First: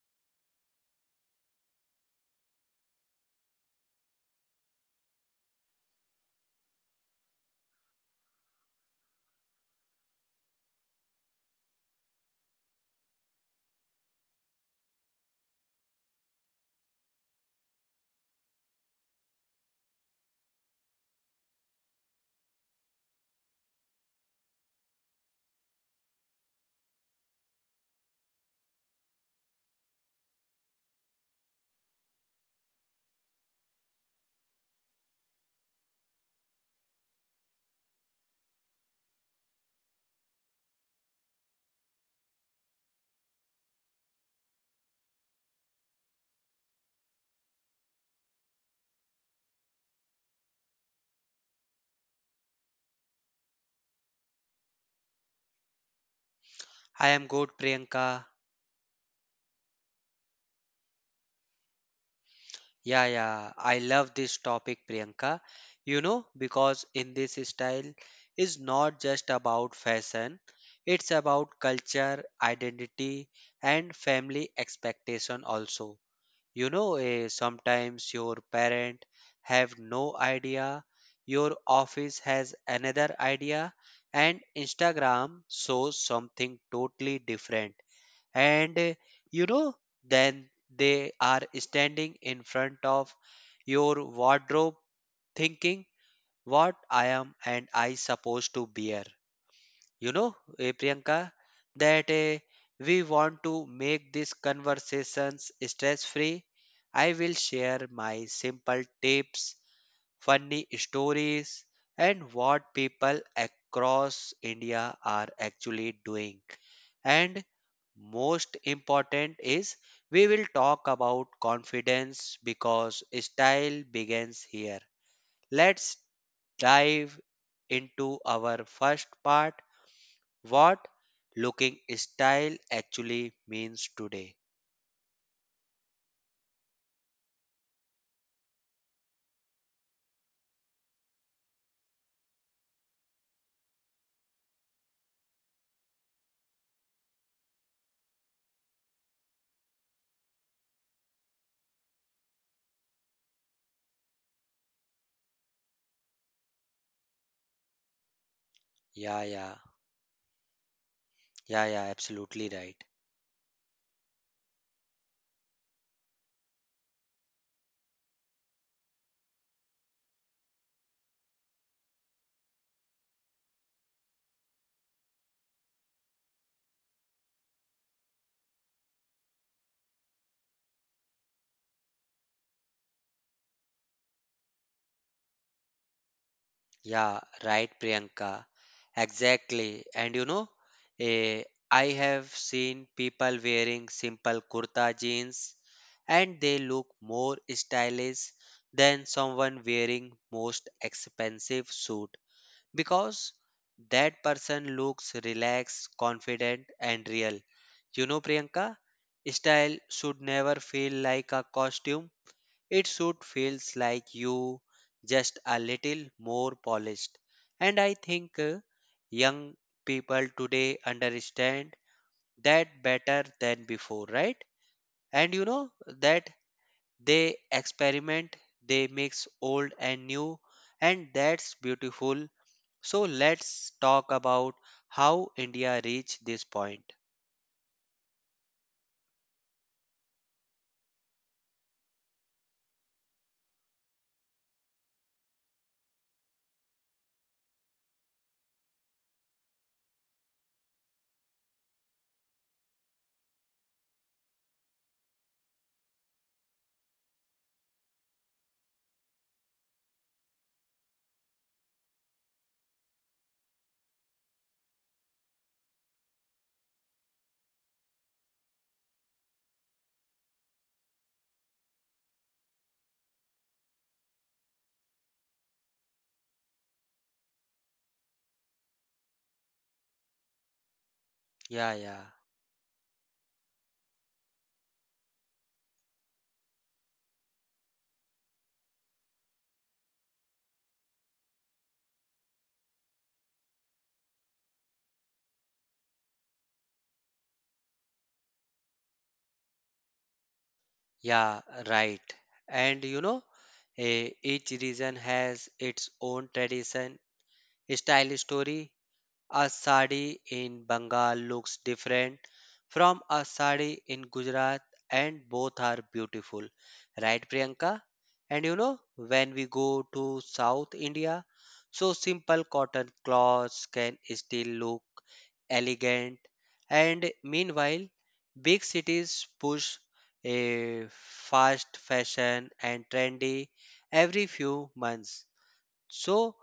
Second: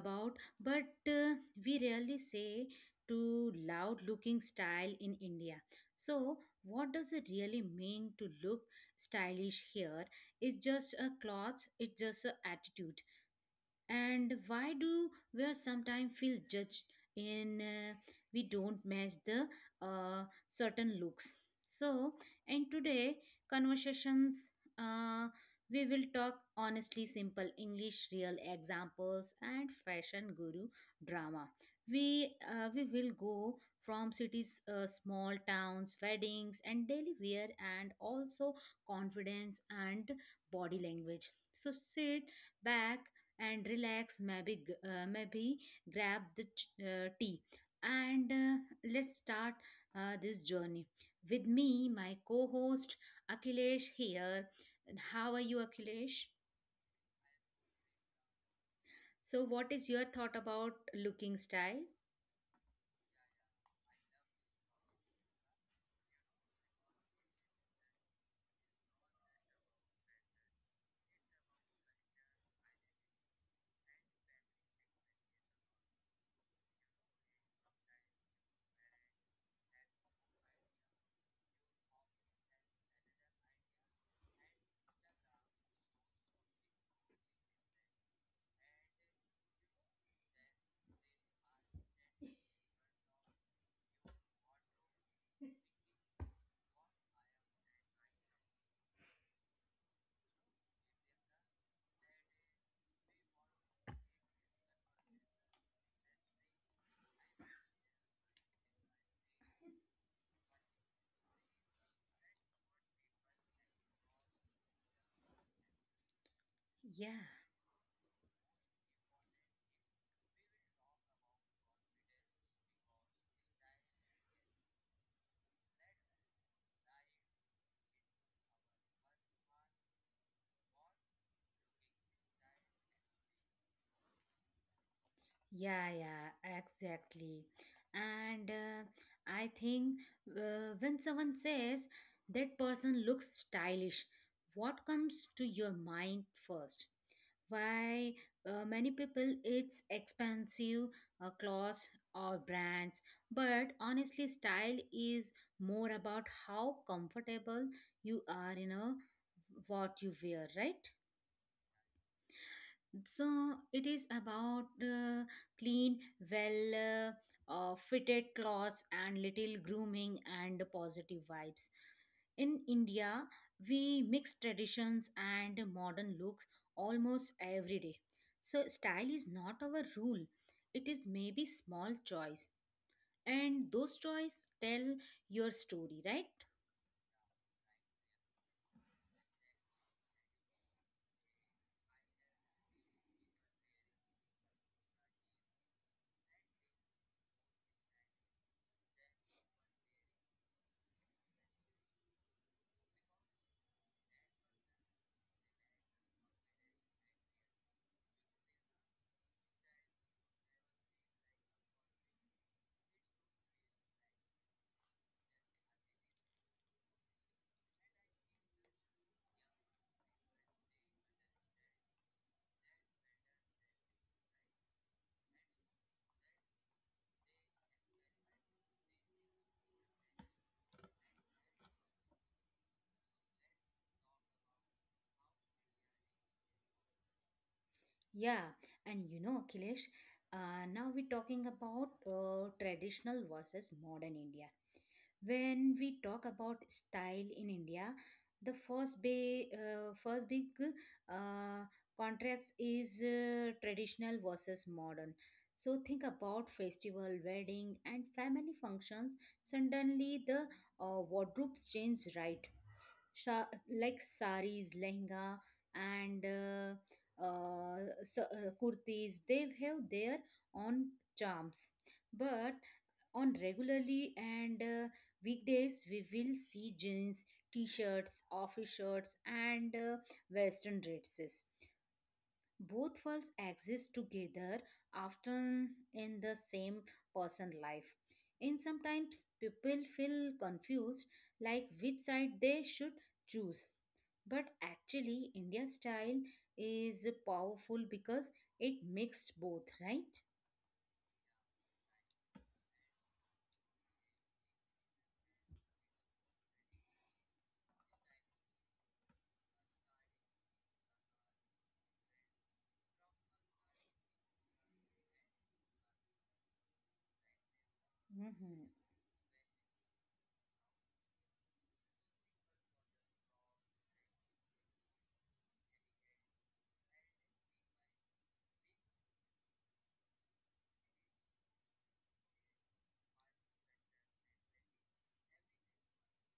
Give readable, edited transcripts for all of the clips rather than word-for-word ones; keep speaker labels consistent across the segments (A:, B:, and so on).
A: about, but we rarely say to loud-looking style in India. So, what does it really mean to look stylish here? It's just a clothes. It's just a attitude and why do we sometimes feel judged in we don't match the certain looks so in today conversations uh, we will talk honestly simple english real examples and fashion guru drama we will go from cities small towns weddings and daily wear and also confidence and body language so sit back and relax maybe maybe grab the tea and let's start this journey with me my co-host Akhilesh here. And how are you Akhilesh
B: I am good, Priyanka.
A: so what is your thought about looking style?
B: Yeah, I love this topic, Priyanka. You know, because in this style is not just about fashion, it's about culture, identity, and family expectation also. You know, sometimes your parent have no idea, your office has another idea, and Instagram shows something totally different and you know then they are standing in front of your wardrobe thinking what I am and I supposed to bear. You know, Priyanka, that we want to make these conversations stress free. I will share my simple tips funny stories, and what people across India are actually doing.
A: Yeah.
B: And most important is we will talk about confidence because style begins here. Let's dive into our first part what looking style actually means today.
A: Yeah, yeah, exactly. And I think when someone says that person looks stylish, what comes to your mind first? Why many people it's expensive clothes or brands, but honestly, style is more about how comfortable you are, you know,
B: Yeah, yeah,
A: what you wear, right?
B: yeah, absolutely right.
A: So it is about clean, well fitted clothes and little grooming and positive vibes. In India, we mix traditions and modern looks almost every day. So style is not our rule. It is maybe small choice and those choice tell your story, right?
B: Yeah, right, Priyanka. Exactly. And you know, eh, I have seen people wearing simple kurta jeans and they look more stylish than someone wearing most expensive suit because that person looks relaxed, confident and real. You know, Priyanka, style should never feel like a costume it should feels like you just a little more polished. And I think young people today understand that better than before, right? And you know that they experiment, they mix old and new, and that's beautiful. So let's talk about how India reached this point.
A: Yeah, and you know, Kilesh, now we're talking about traditional versus modern India. When we talk about style in india the first big uh, contrast is traditional versus modern so think about festival wedding and family functions suddenly the wardrobes change, right? Sha- like saris lehenga and kurtis they have their own charms but on regularly and weekdays we will see jeans t-shirts office shirts and western dresses,
B: Yeah, yeah,
A: both falls exist together often in the same person life and sometimes people feel confused like which side they should choose but actually india style is powerful because it mixed both, right?
B: yeah, right. And you know, each region has its own tradition Style story. A sari in Bengal looks different from a sari in Gujarat, and both are beautiful. Right, Priyanka? And you
A: Mhm.
B: know, when we go to South India, so simple cotton clothes can still look elegant. And meanwhile, big cities push a fast fashion and trendy every few months so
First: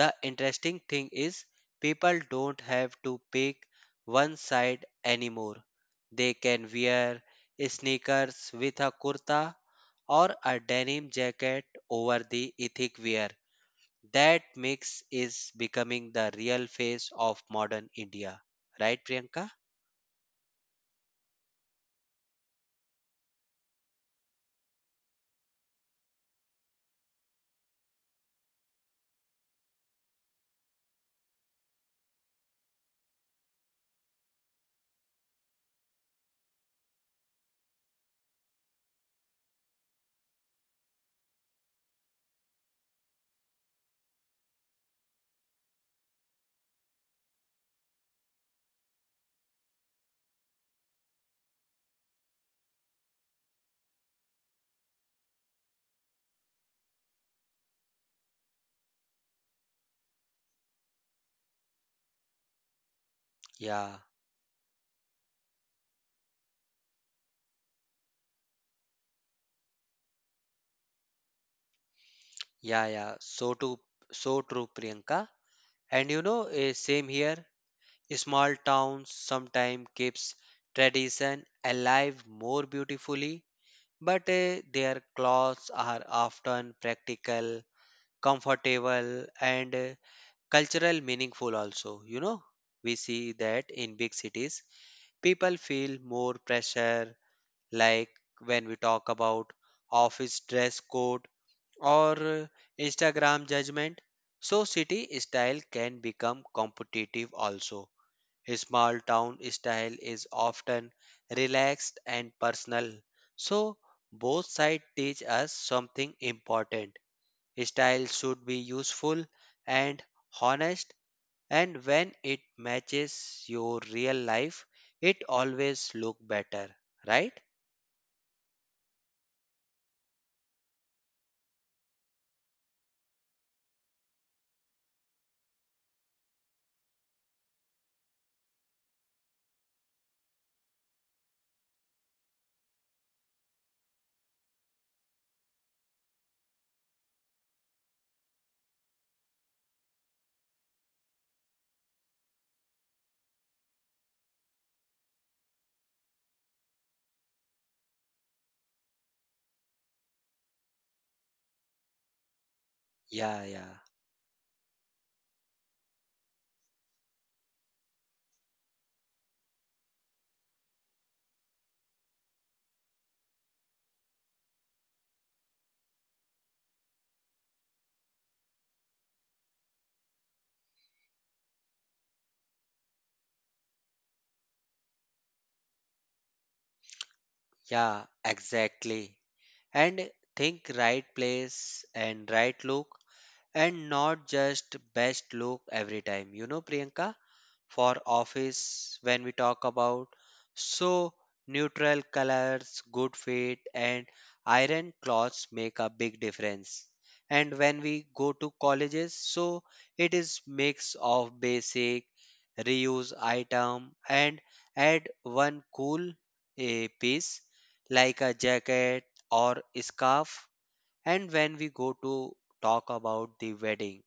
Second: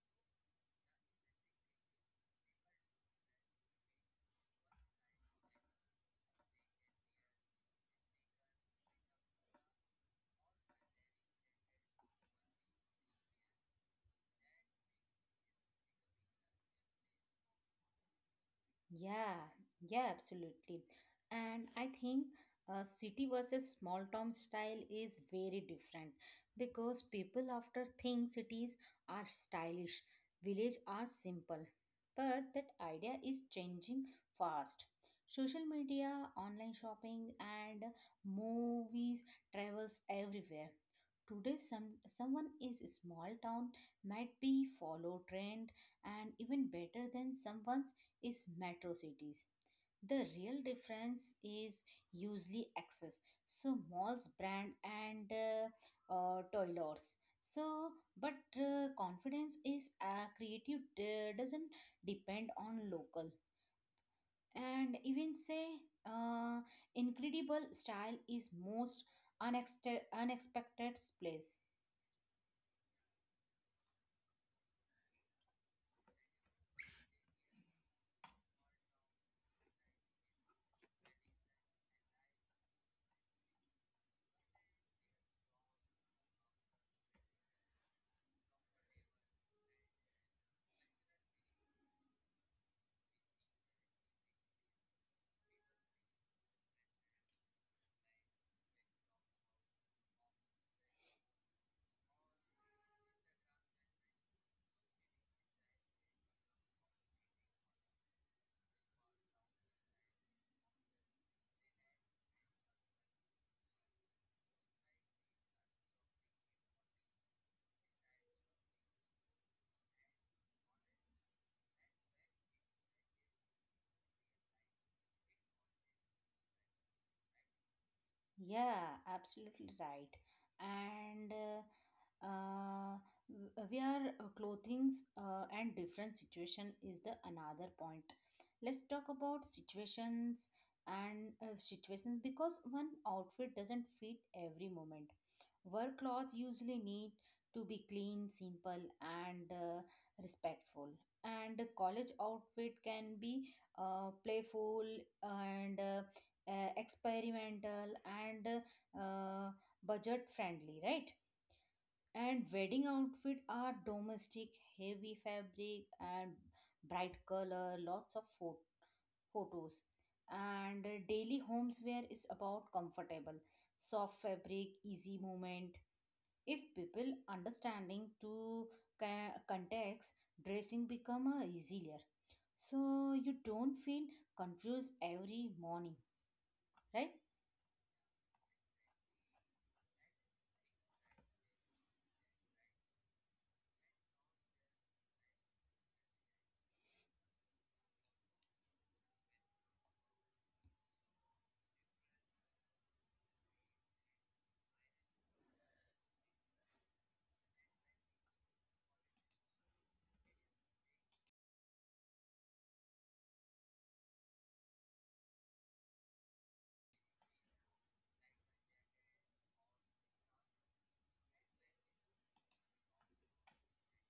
B: the interesting thing is people don't have to pick one side anymore. They can wear sneakers with a kurta or a denim jacket over the ethnic wear. That mix is becoming the real face of modern India. Right,
A: Yeah,
B: Priyanka?
A: yeah, absolutely. And I think city versus small town style is very different because people after think cities are stylish, village are simple. But that idea is changing fast. Social media, online shopping, and movies travels everywhere. Today, some someone is small town might be follow trend and even better than someone is metro cities. The real difference is usually access. So malls, brand, and toilers. So, but confidence is creative doesn't depend on local
B: Yeah,
A: and even say uh, incredible style is most unexpected place.
B: yeah. So too, so true, Priyanka. And you know, same here. Small towns sometimes keeps tradition alive more beautifully, but their clothes are often practical, comfortable, and cultural meaningful also. You know, we see that in big cities, people feel more pressure, like when we talk about office dress code or Instagram judgment. So city style can become competitive also his small town style is often relaxed and personal. So, both sides teach us something important. Style should be useful and honest, and when it matches your real life, it always look better, right?
A: Yeah, absolutely right. And where clothings and different situation is the another point. Let's talk about situations and situations because one outfit doesn't fit every moment. Work clothes usually need to be clean, simple, and respectful. And a college outfit can be playful and experimental and uh, budget friendly, right? And wedding outfit
B: Yeah,
A: are
B: yeah,
A: domestic, heavy fabric and bright color lots of photos and daily homes wear is about comfortable soft fabric easy movement if people understanding to context dressing become easier so you don't feel confused every morning, right?
B: yeah, exactly. And think right place and right look and not just best look every time. You know, Priyanka? For office when we talk about so neutral colors good fit and iron cloths make a big difference and when we go to colleges so it is mix of basic reuse item and add one cool piece like a jacket or scarf and when we go to talk about the wedding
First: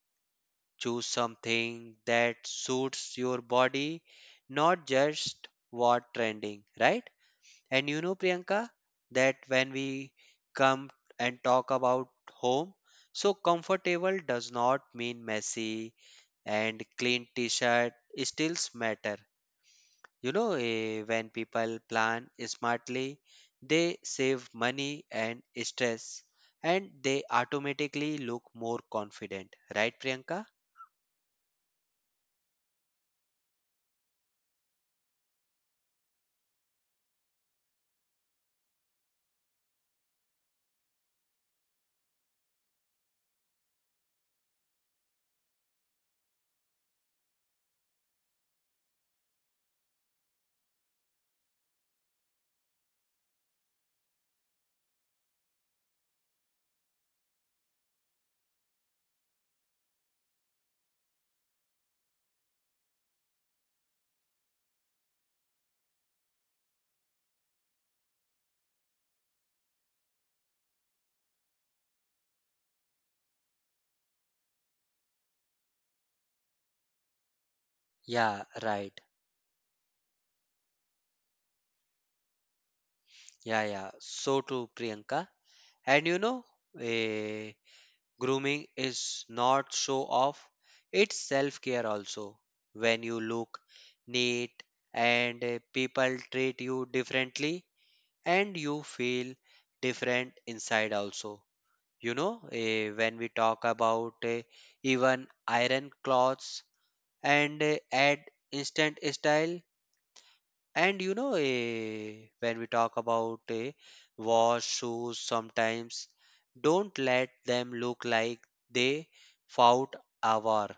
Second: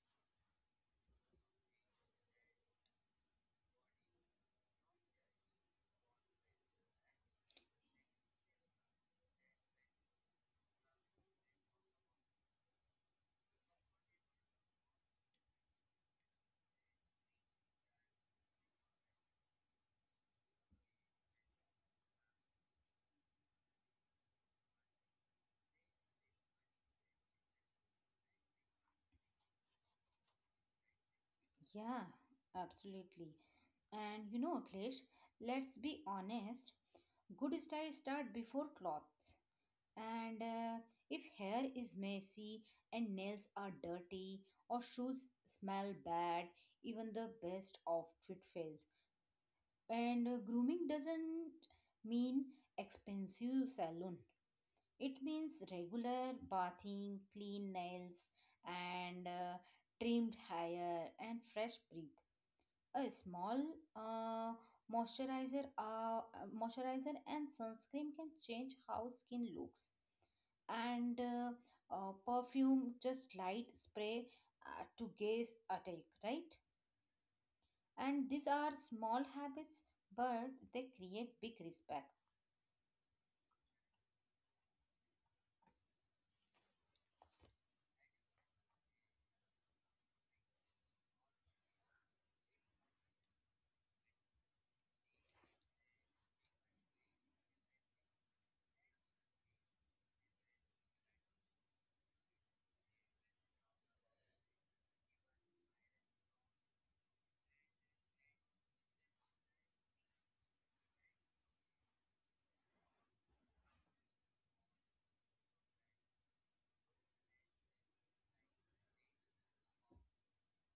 B: choose something that suits your body, not just what trending, right? And you know, Priyanka, that when we come and talk about home, so comfortable does not mean messy and clean t-shirt still matter. You know, when people plan smartly, they save money and stress and they automatically look more confident, right, Priyanka?
A: Yeah, absolutely. And you know, Akhilesh, let's be honest, good style start before clothes. And if hair is messy and nails are dirty or shoes smell bad, even the best outfit fails. And grooming doesn't mean expensive salon. It means regular bathing, clean nails, and trimmed hair and fresh breath a small uh, moisturizer uh, moisturizer and sunscreen can change how skin looks and perfume just light spray to gaze at it, right? And
B: Yeah,
A: these are
B: right.
A: small habits but they create big respect.
B: Yeah. So true, Priyanka. And you know, eh, grooming is not show off, it's self care also. When you look neat and people treat you differently, and you feel different inside also. You know, when we talk about even iron clothes and add instant style, and you know, when we talk about wash shoes, sometimes don't let them look like they fought a war.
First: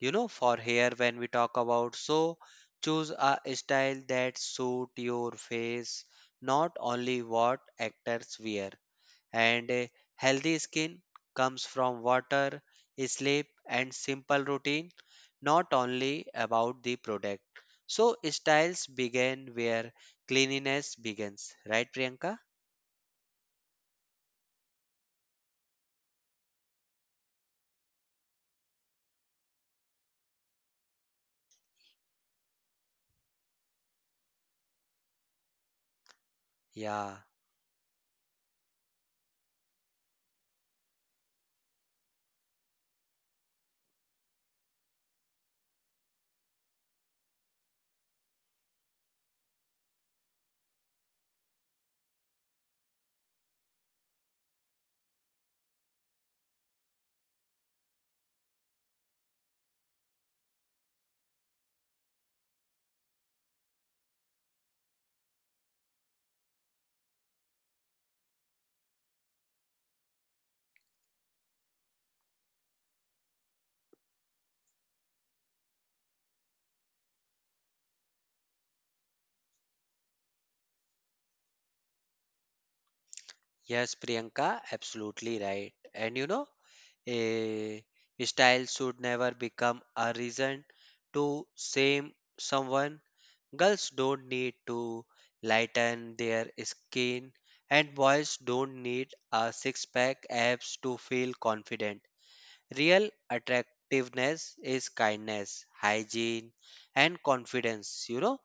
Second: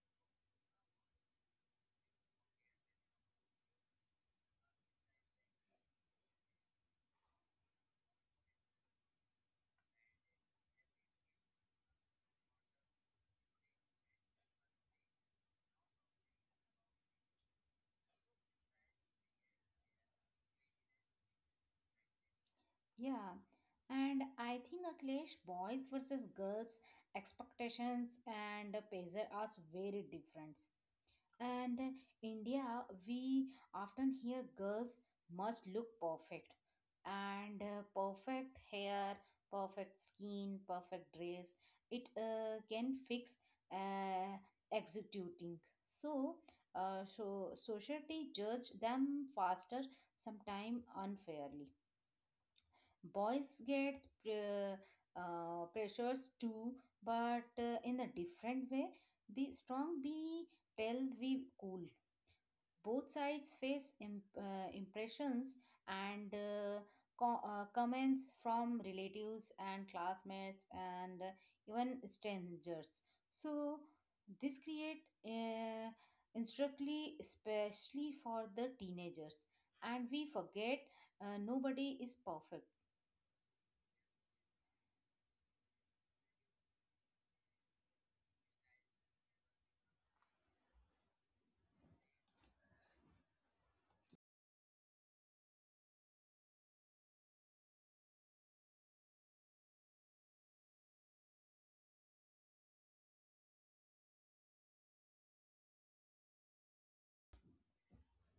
B: You know, for hair, when we talk about, so choose a style that suit your face, not only what actors wear and a healthy skin comes from water, sleep, and simple routine, not only about the product. So, styles begin where cleanliness begins, right, Priyanka?
A: Yeah and I think akhilesh boys versus girls expectations and pressure are very different. And India, we often hear girls must look perfect
B: Yeah,
A: and perfect hair, perfect skin, perfect dress. It can fix uh, executing. So, so society judge them faster, sometime unfairly. Boys get pressures too, but in a different way. Be strong, be tell we cool, both sides face im impressions and comments from relatives and classmates and even strangers. So this create instructly especially for the teenagers and we forget nobody is perfect.
B: yes, Priyanka, absolutely right. And you know, a style should never become a reason to shame someone. Girls don't need to lighten their skin, and boys don't need a six pack abs to feel confident. Real attractiveness is kindness, hygiene, and confidence, you know.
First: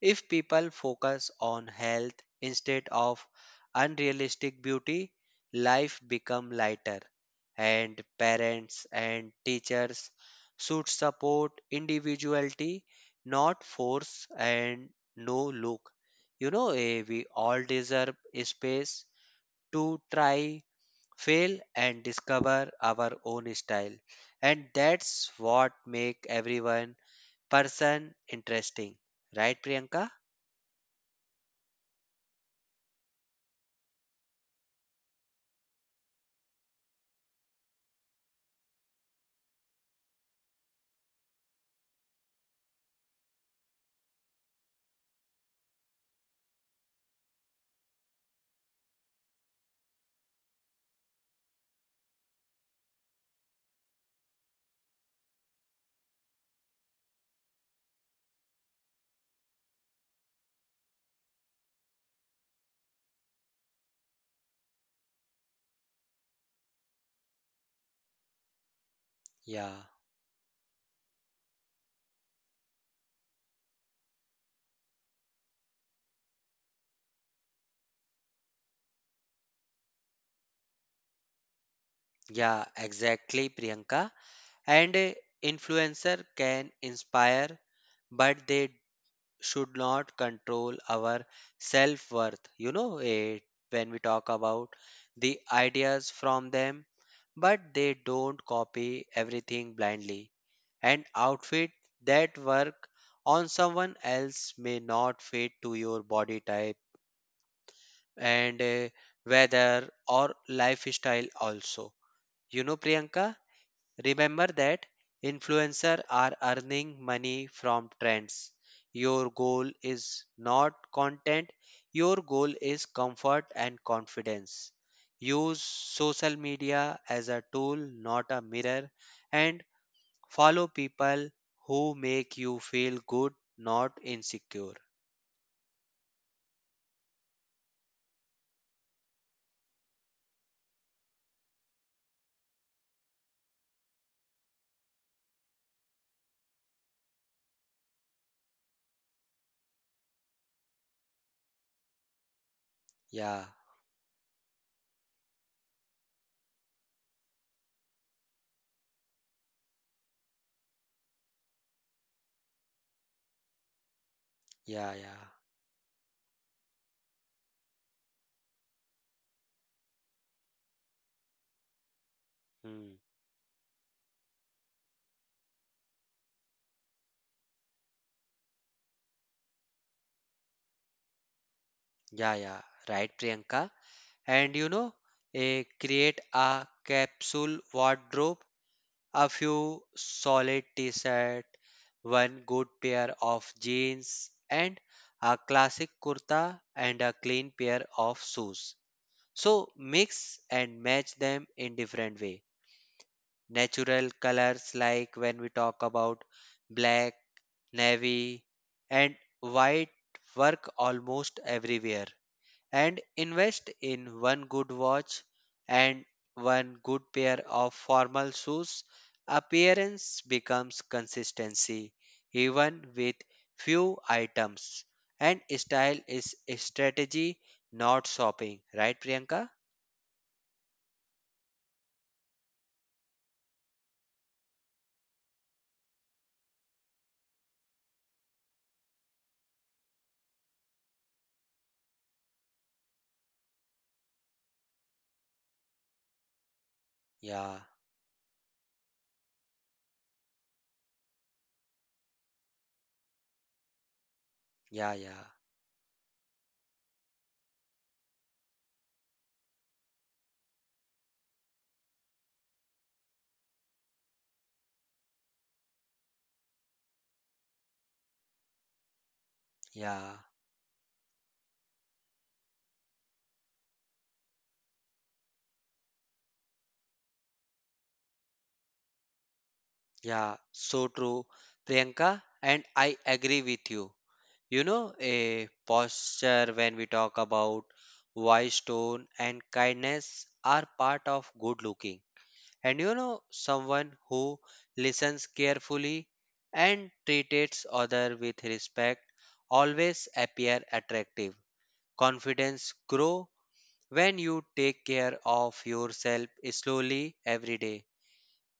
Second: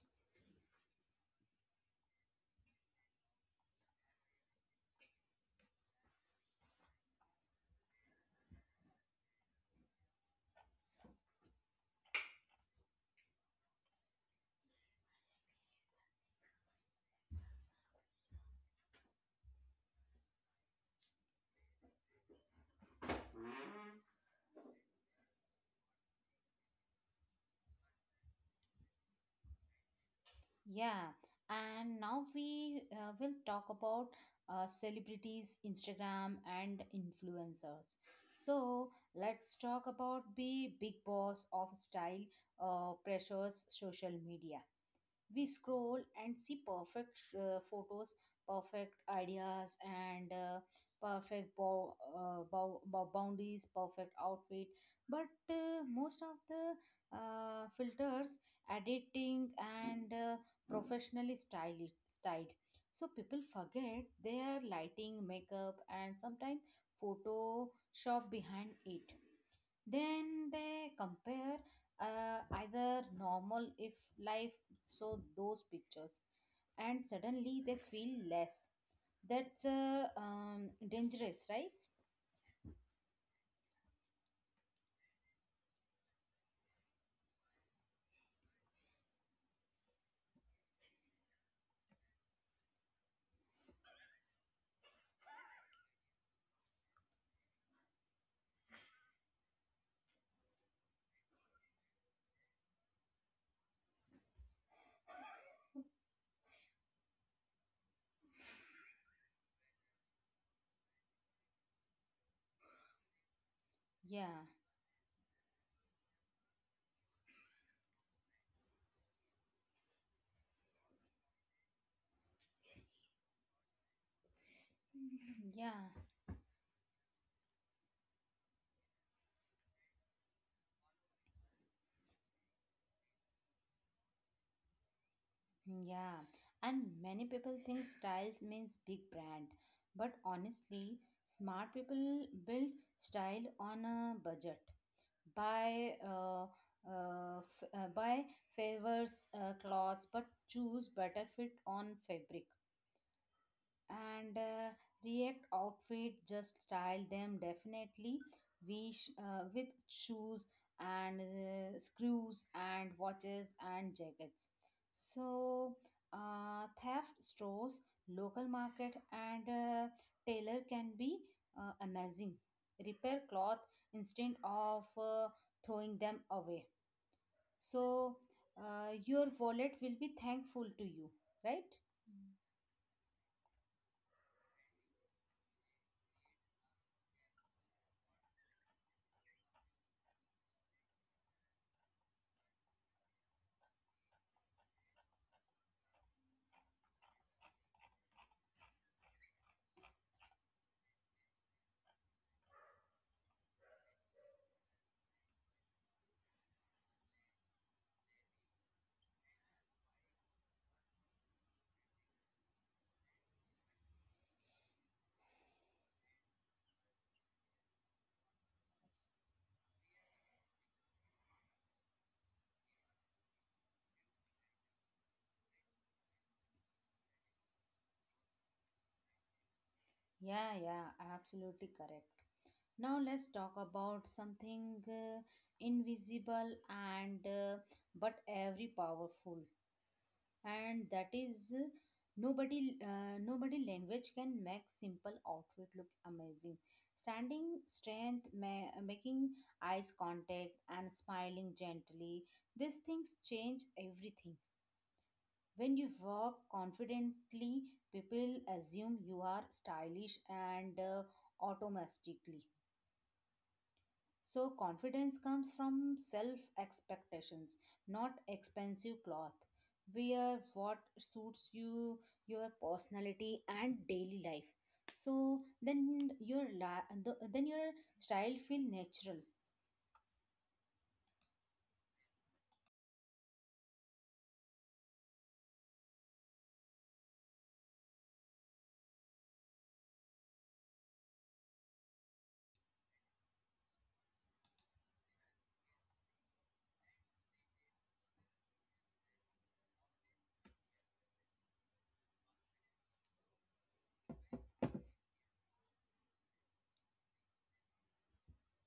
B: If people focus on health instead of unrealistic beauty, life become lighter and parents and teachers should support individuality not force and no look you know we all deserve a space to try fail and discover our own style and that's what make everyone person interesting right Priyanka.
A: Yeah, and now we will talk about celebrities, Instagram, and influencers. So let's talk about the big boss of style pressures social media, we scroll and see perfect photos perfect ideas and perfect bow boundaries perfect outfit but most of the filters editing and professionally styled so people forget their lighting makeup and sometimes photoshop behind it
B: Yeah,
A: then they compare either normal if life so those pictures and suddenly they feel less, that's dangerous, right?
B: Yeah, exactly, Priyanka. And a influencer can inspire, but they should not control our self-worth. You know, when we talk about the ideas from them, but they don't copy everything blindly. An outfit that work on someone else may not fit to your body type and weather or lifestyle also. You know, Priyanka,
A: Yeah.
B: remember that influencers are earning money from trends. Your goal is not content, your goal is comfort and confidence. Use
A: Yeah.
B: social media as a tool, not a mirror, and follow people who make you feel good, not insecure.
A: Yeah and many people think styles means big brand but honestly smart people build style on a budget buy uh, buy favors clothes but choose better fit on fabric
B: Yeah,
A: and react outfit just style them definitely with shoes and screws and watches and jackets
B: yeah, yeah.
A: so theft stores local market and tailor can be amazing
B: Hmm.
A: repair cloth instead of throwing them away so your wallet will be thankful to you, right?
B: Yeah. Right, Priyanka. And you know, a create a capsule wardrobe a few solid t-shirt, one good pair of jeans and a classic kurta and a clean pair of shoes. So mix and match them in different way. Natural colors like when we talk about black, navy and white work almost everywhere and invest in one good watch and one good pair of formal shoes, appearance becomes consistency, even with few items. And style is a strategy, not shopping. Right, Priyanka?
A: Yeah. Yeah, absolutely correct. Now let's talk about something invisible and but every powerful, and that is nobody language can make simple outfit look amazing. Standing
B: Yeah,
A: strength, making eyes contact, and smiling gently. These things change everything.
B: yeah, yeah,
A: When you walk confidently, people assume you are stylish and automatically. So, confidence comes from self expectations, not expensive cloth.
B: yeah,
A: Wear what suits you, your personality, and daily life. So then then your style feel natural.
B: yeah. So true, Priyanka. And I agree with you. You know, a posture when we talk about why stone and kindness are part of good looking. And you know, someone who listens carefully and treats other with respect always appear attractive. Confidence grow when you take care of yourself slowly every day.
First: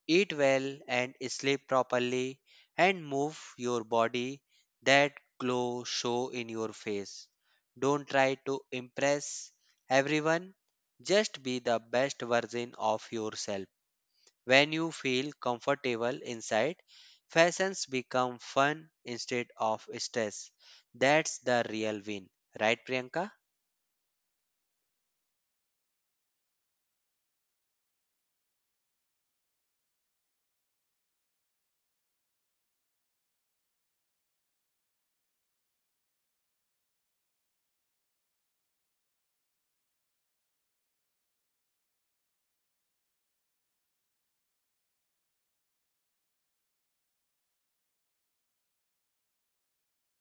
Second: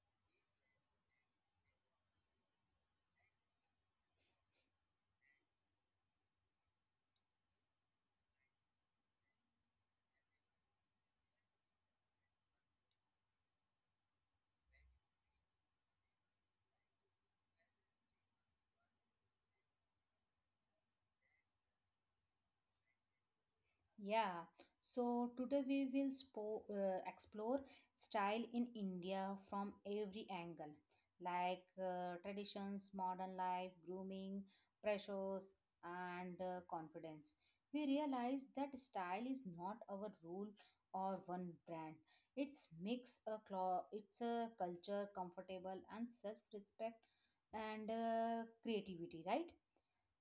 B: Eat well and sleep properly and move your body. That glow show in your face. Don't try to impress everyone. Just be the best version of yourself. When you feel comfortable inside, fashions become fun instead of stress. That's the real win. Right, Priyanka?
A: Yeah, so today we will explore style in India from every angle, like traditions, modern life, grooming, pressures, and confidence. We realize that style is not our rule or one brand. It's a culture, comfortable and self-respect and creativity, right?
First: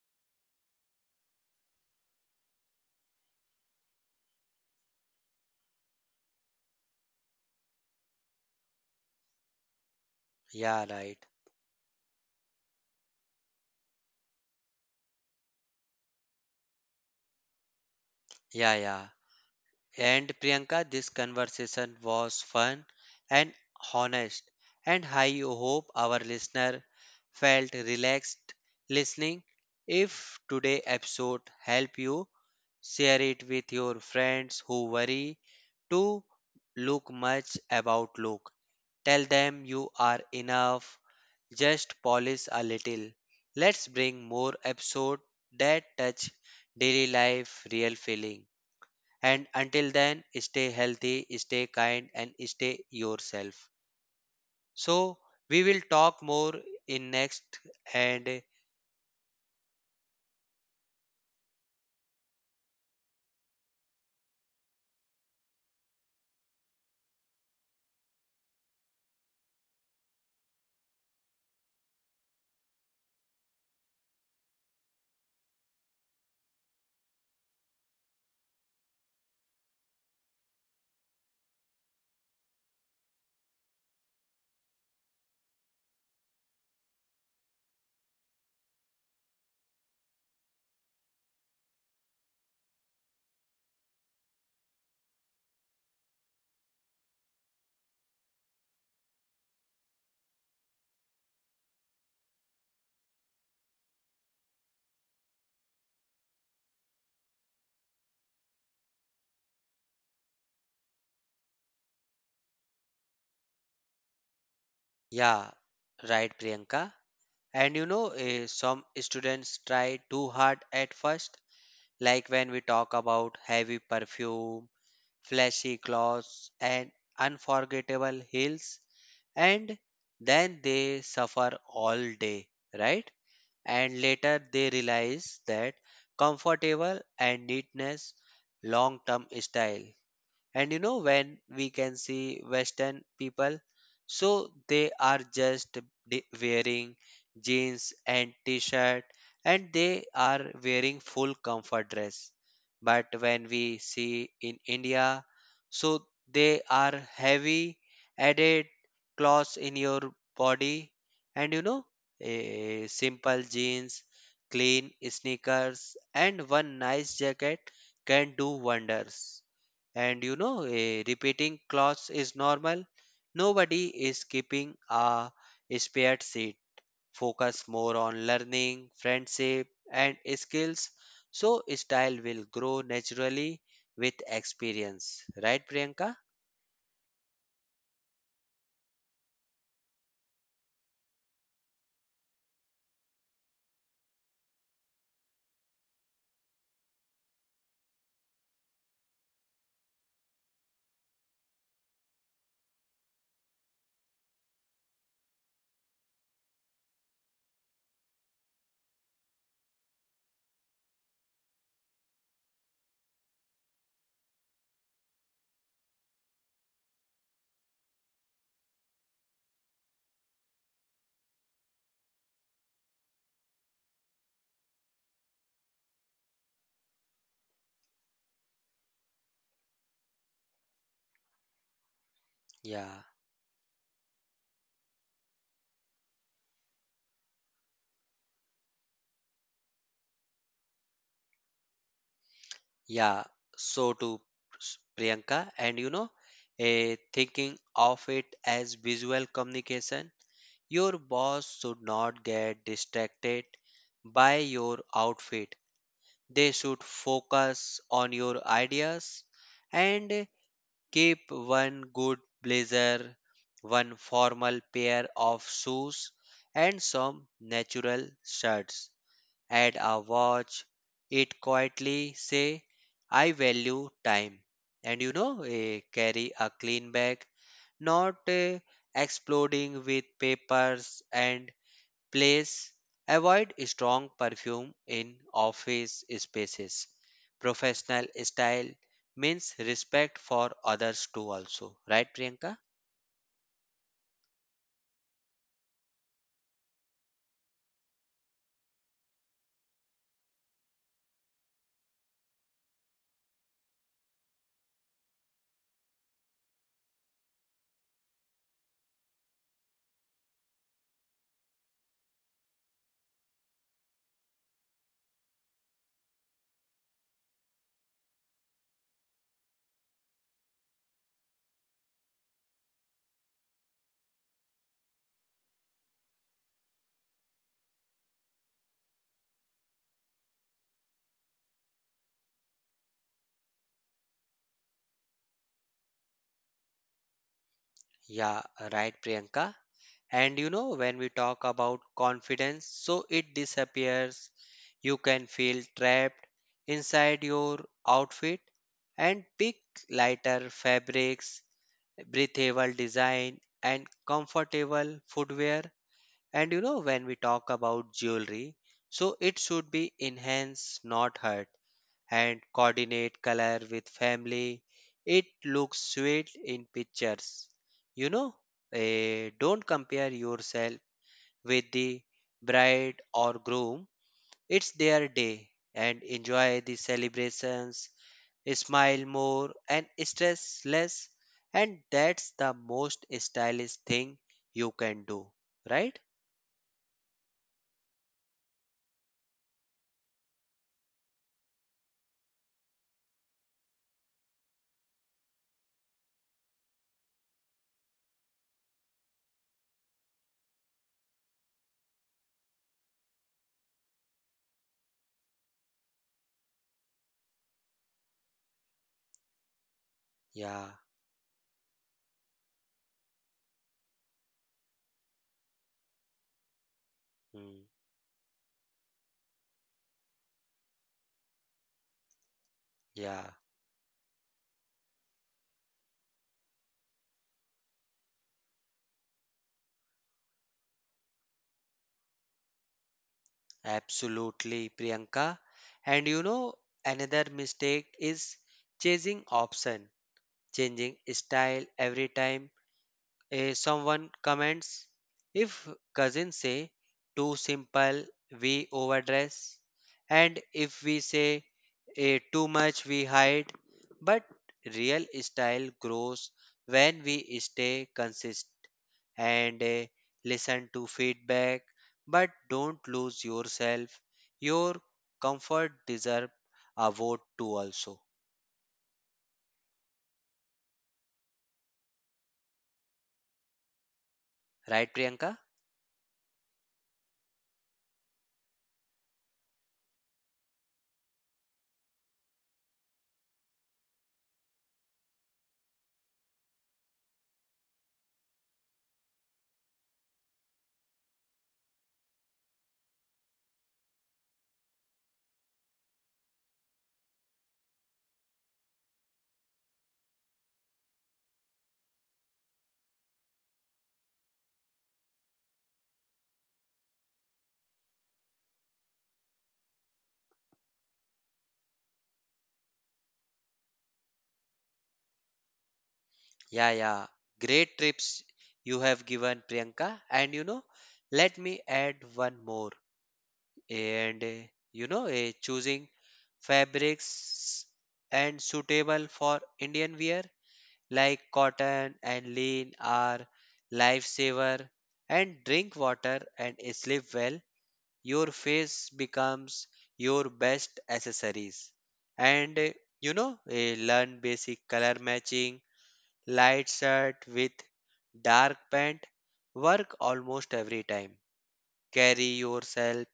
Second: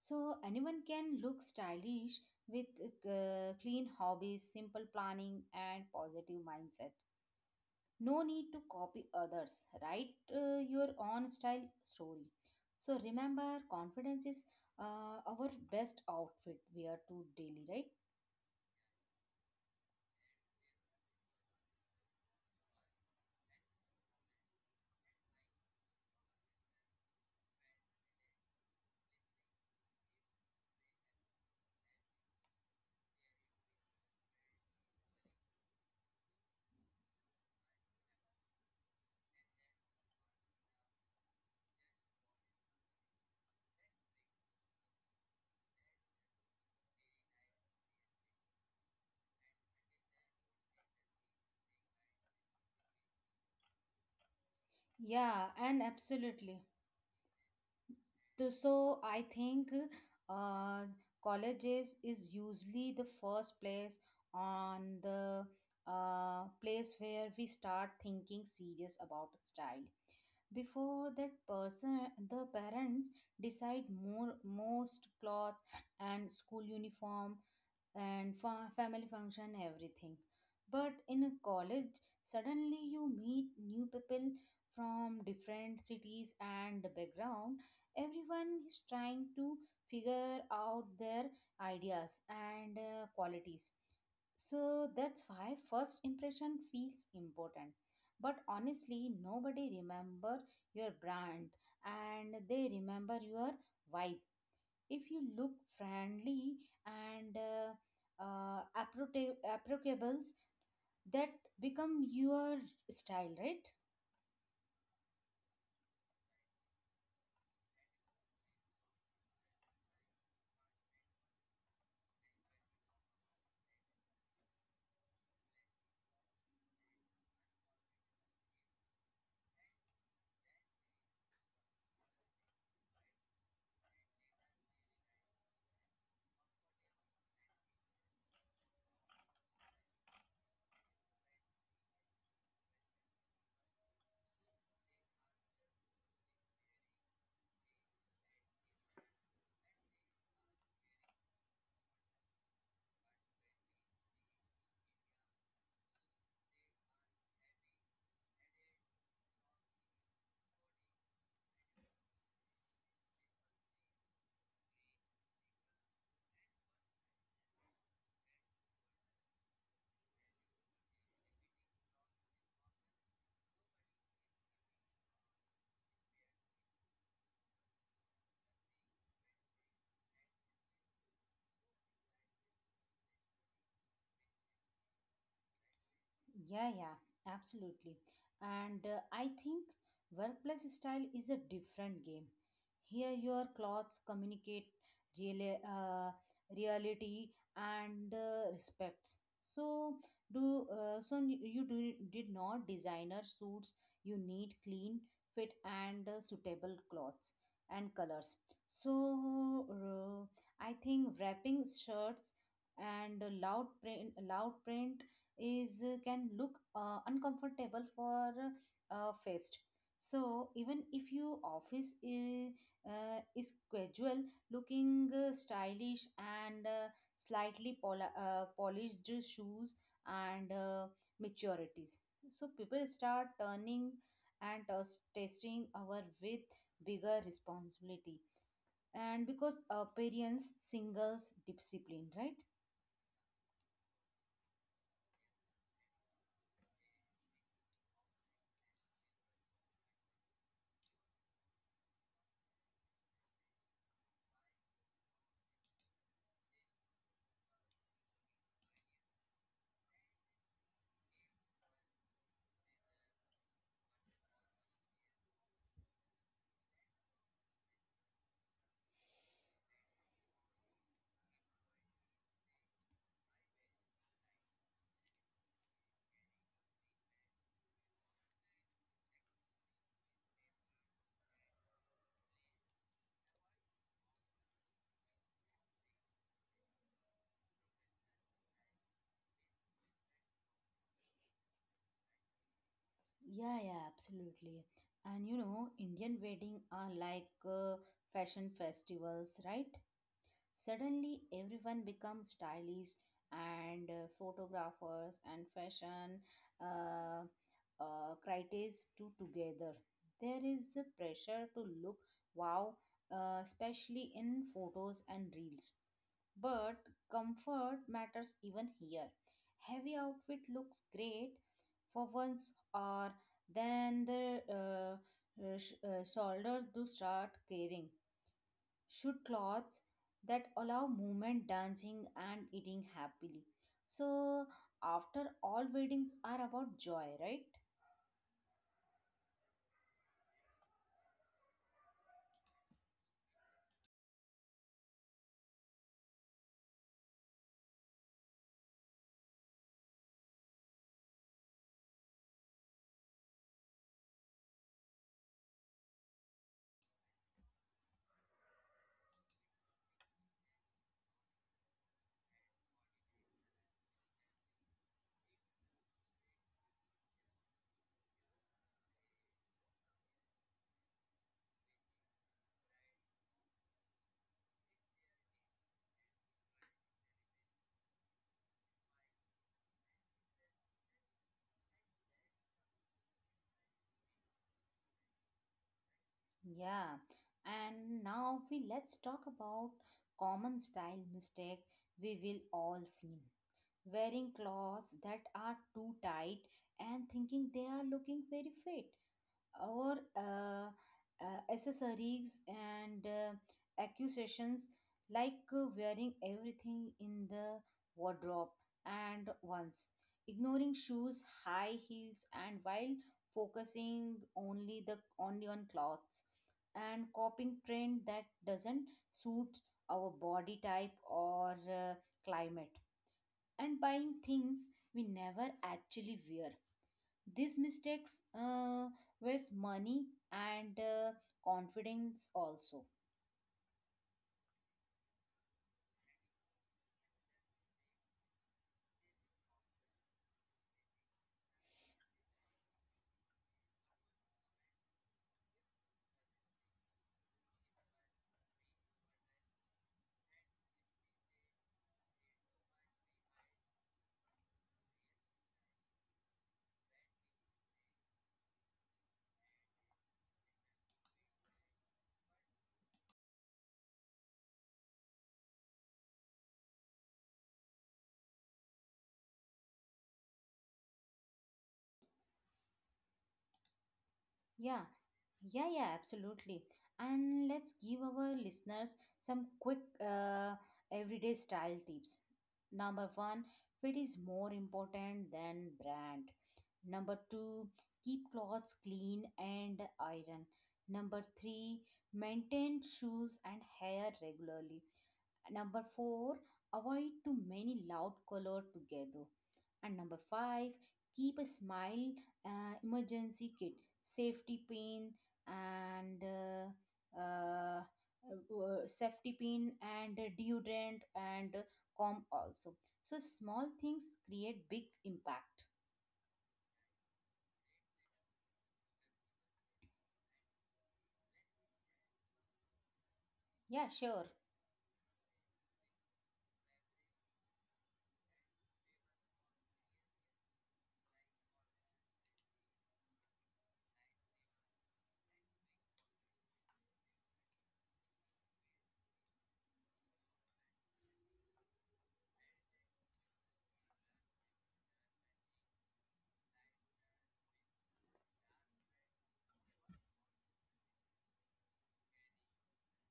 A: So anyone can look stylish with clean hobbies, simple planning, and positive mindset. No need to copy others. Write
B: Yeah,
A: your
B: right.
A: own style story. So remember, confidence is our best outfit we are to daily, right?
B: Yeah, yeah. And Priyanka, this conversation was fun and honest, and I hope our listener felt relaxed listening. If today episode help you, share it with your friends who worry to look much about look. Tell them you are enough, just polish a little. Let's bring more episode that touch daily life real feeling. And until then, stay healthy, stay kind, and stay yourself. So,
A: Yeah,
B: we will
A: and
B: talk more
A: absolutely.
B: in next. And
A: So I think uh, colleges is usually the first place on the place where we start thinking serious about style before that person the parents decide more most clothes and school uniform and family function everything but in a college suddenly you meet new people from different cities and background everyone is trying to figure out their ideas and qualities so that's why first impression feels important but honestly nobody remember your brand and they remember your vibe if you look friendly and applicable that become your style, right?
B: yeah, right, Priyanka. And you know, some students try too hard at first, like when we talk about heavy perfume, flashy clothes, and unforgettable heels, and then they suffer all day, right? And later they realize that comfortable and neatness long term style and you know when we can see western people so they are just wearing jeans and t-shirt and they are wearing full comfort dress but when we see in India so they are heavy added clothes in your body and you know a simple jeans clean sneakers and one nice jacket can do wonders and you know a repeating clause is normal nobody is keeping a spare seat focus more on learning friendship and skills so style will grow naturally with experience right Priyanka.
A: Yeah, yeah, absolutely. And I think workplace style is a different game. Here, your clothes communicate real, uh, reality and respect. So, you did not designer suits. You need clean fit and suitable clothes and colors. So, I think wrapping shirts and loud print is can look uncomfortable for first so even if your office is casual looking stylish and slightly polished shoes and maturities so people
B: yeah
A: start turning and testing our with bigger responsibility and because appearance singles discipline, right?
B: yeah so to s- Priyanka, and you know a thinking of it as visual communication your boss should not get distracted by your outfit. They should focus on your ideas and keep one good blazer, one formal pair of shoes, and some natural shirts. Add a watch. It quietly say, I value time. And you know, carry a clean bag, not exploding with papers and place avoid strong perfume in office spaces. Professional style means respect for others too also. Right Priyanka?
A: Yeah, yeah, absolutely. And you know, Indian wedding are like fashion festivals, right? Suddenly, everyone becomes stylists and photographers and fashion uh, critics too together. There is a pressure to look wow, especially in photos and reels. But comfort matters even here. Heavy outfit looks great for once, or then the shoulders do start caring should clothes that allow movement, dancing, and eating happily. So, after all, weddings are about joy, right?
B: Yeah, right Priyanka. And you know when we talk about confidence, so it disappears. You can feel trapped inside your outfit and pick lighter fabrics, breathable design and comfortable footwear. And you know, when we talk about jewelry, so it should be enhanced, not hurt, and coordinate color with family. It looks sweet in pictures. You know, don't compare yourself with the bride or groom. It's their day and enjoy the celebrations, smile more and stress less. And that's the most stylish thing you can do, right?
A: Yeah. And now we let's talk about common style mistake we will all seen. Wearing clothes that are too tight and thinking they are looking very fit, or accessories and accusations like wearing everything in the wardrobe and once
B: Yeah.
A: ignoring shoes high heels and while focusing only on clothes and copying
B: Hmm.
A: trend that doesn't suit our body type or climate
B: Yeah,
A: and buying things we never actually wear, these mistakes waste money and confidence also.
B: absolutely, Priyanka. And you know, another mistake is chasing option, changing style every time. Someone comments, if cousins say too simple, we overdress, and if we say too much, we hide. But real style grows when we stay consistent and listen to feedback, but don't lose yourself. Your comfort deserve a vote too, also,
A: Yeah,
B: right, Priyanka?
A: yeah, absolutely. And let's give our listeners some quick uh, everyday style tips. Number one, fit is more important than brand. Number two, keep clothes clean and iron. Number three, maintain shoes and hair regularly. Number four, avoid too many loud color together. And number five, keep a smile. Emergency kit, safety pin, and safety pin, and deodorant, and comb also. So small things create big impact.
B: Yeah, yeah. Great trips you have given, Priyanka. And you know, let me add one more.
A: Yeah,
B: And
A: sure.
B: uh, choosing fabrics and suitable for Indian wear like cotton and lean are lifesaver. And drink water and sleep well. Your face becomes your best accessories. And uh, learn basic color matching. Light shirt with dark pant. Work almost every time. Carry yourself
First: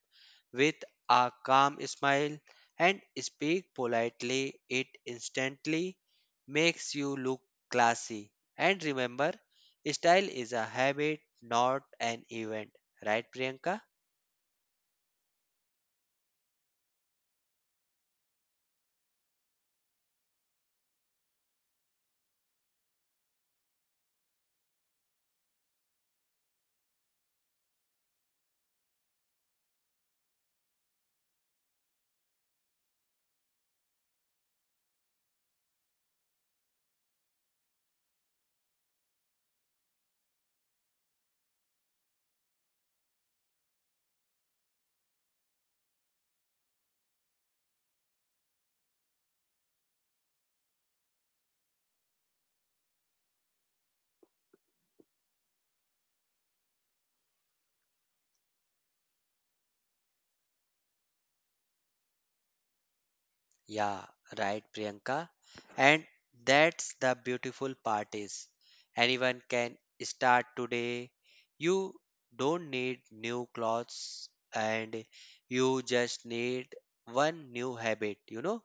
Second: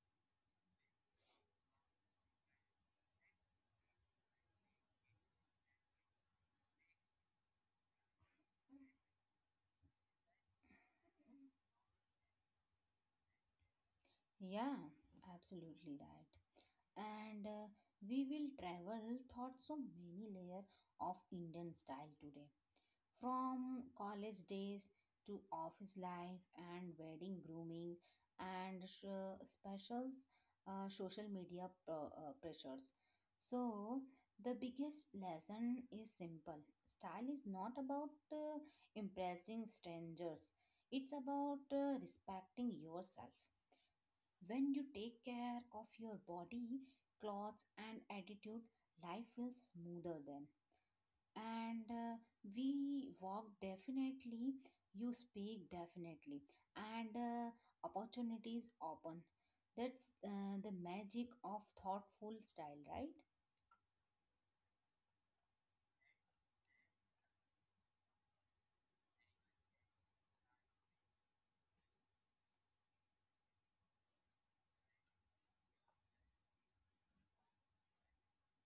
B: with a calm smile and speak politely. It instantly makes you look classy. And remember, style is a habit, not an event. Right, Priyanka?
A: Yeah, absolutely right. And we will travel thought so many layer of Indian style today. From college days to office life and wedding grooming and specials, social media pressures. So the biggest lesson is simple. Style is not about impressing strangers, it's about respecting yourself. When you take care of your body, clothes, and attitude, life feels smoother then, and we walk definitely, you speak definitely, and opportunities open. That's the magic of thoughtful style, right?
B: Yeah, right, Priyanka. And that's the beautiful part is anyone can start today. You don't need new clothes and you just need one new habit,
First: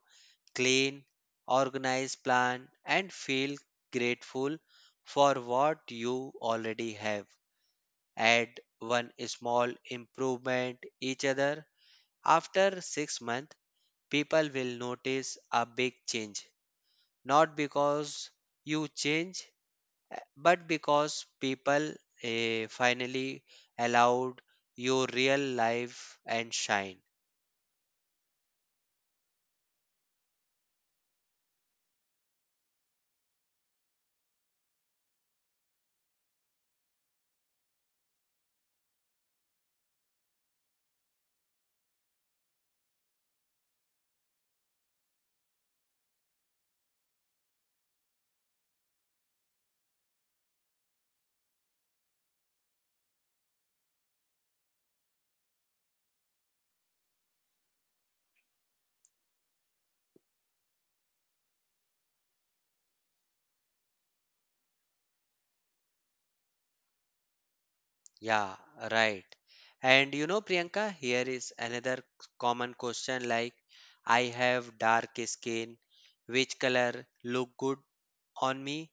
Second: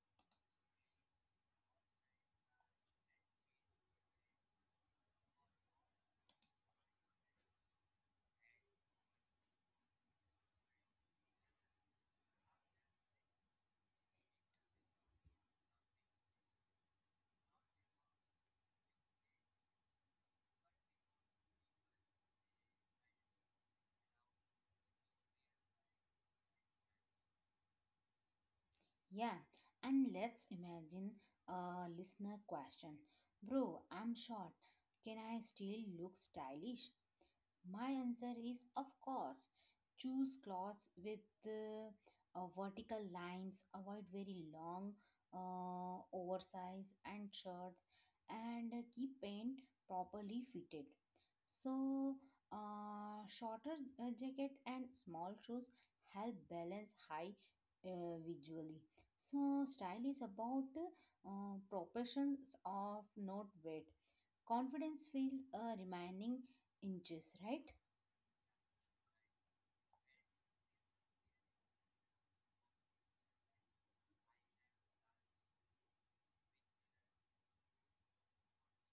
B: clean, organized plan and feel grateful for what you already have. Add one small improvement each other after 6 months people will notice a big change. Not because you change, but because people finally allowed your real life and shine.
A: Yeah, and let's imagine a listener question. Bro, I'm short, can I still look stylish? My answer is of course. Choose clothes with uh, vertical lines, avoid very long, oversized, and shirts, and keep paint properly fitted. So shorter jacket and small shoes help balance high visually. So style is about proportions of not weight. Confidence feels remaining inches, right?
B: Yeah, right. And you know, Priyanka, here is another common question like, I have dark skin, which color look good on me?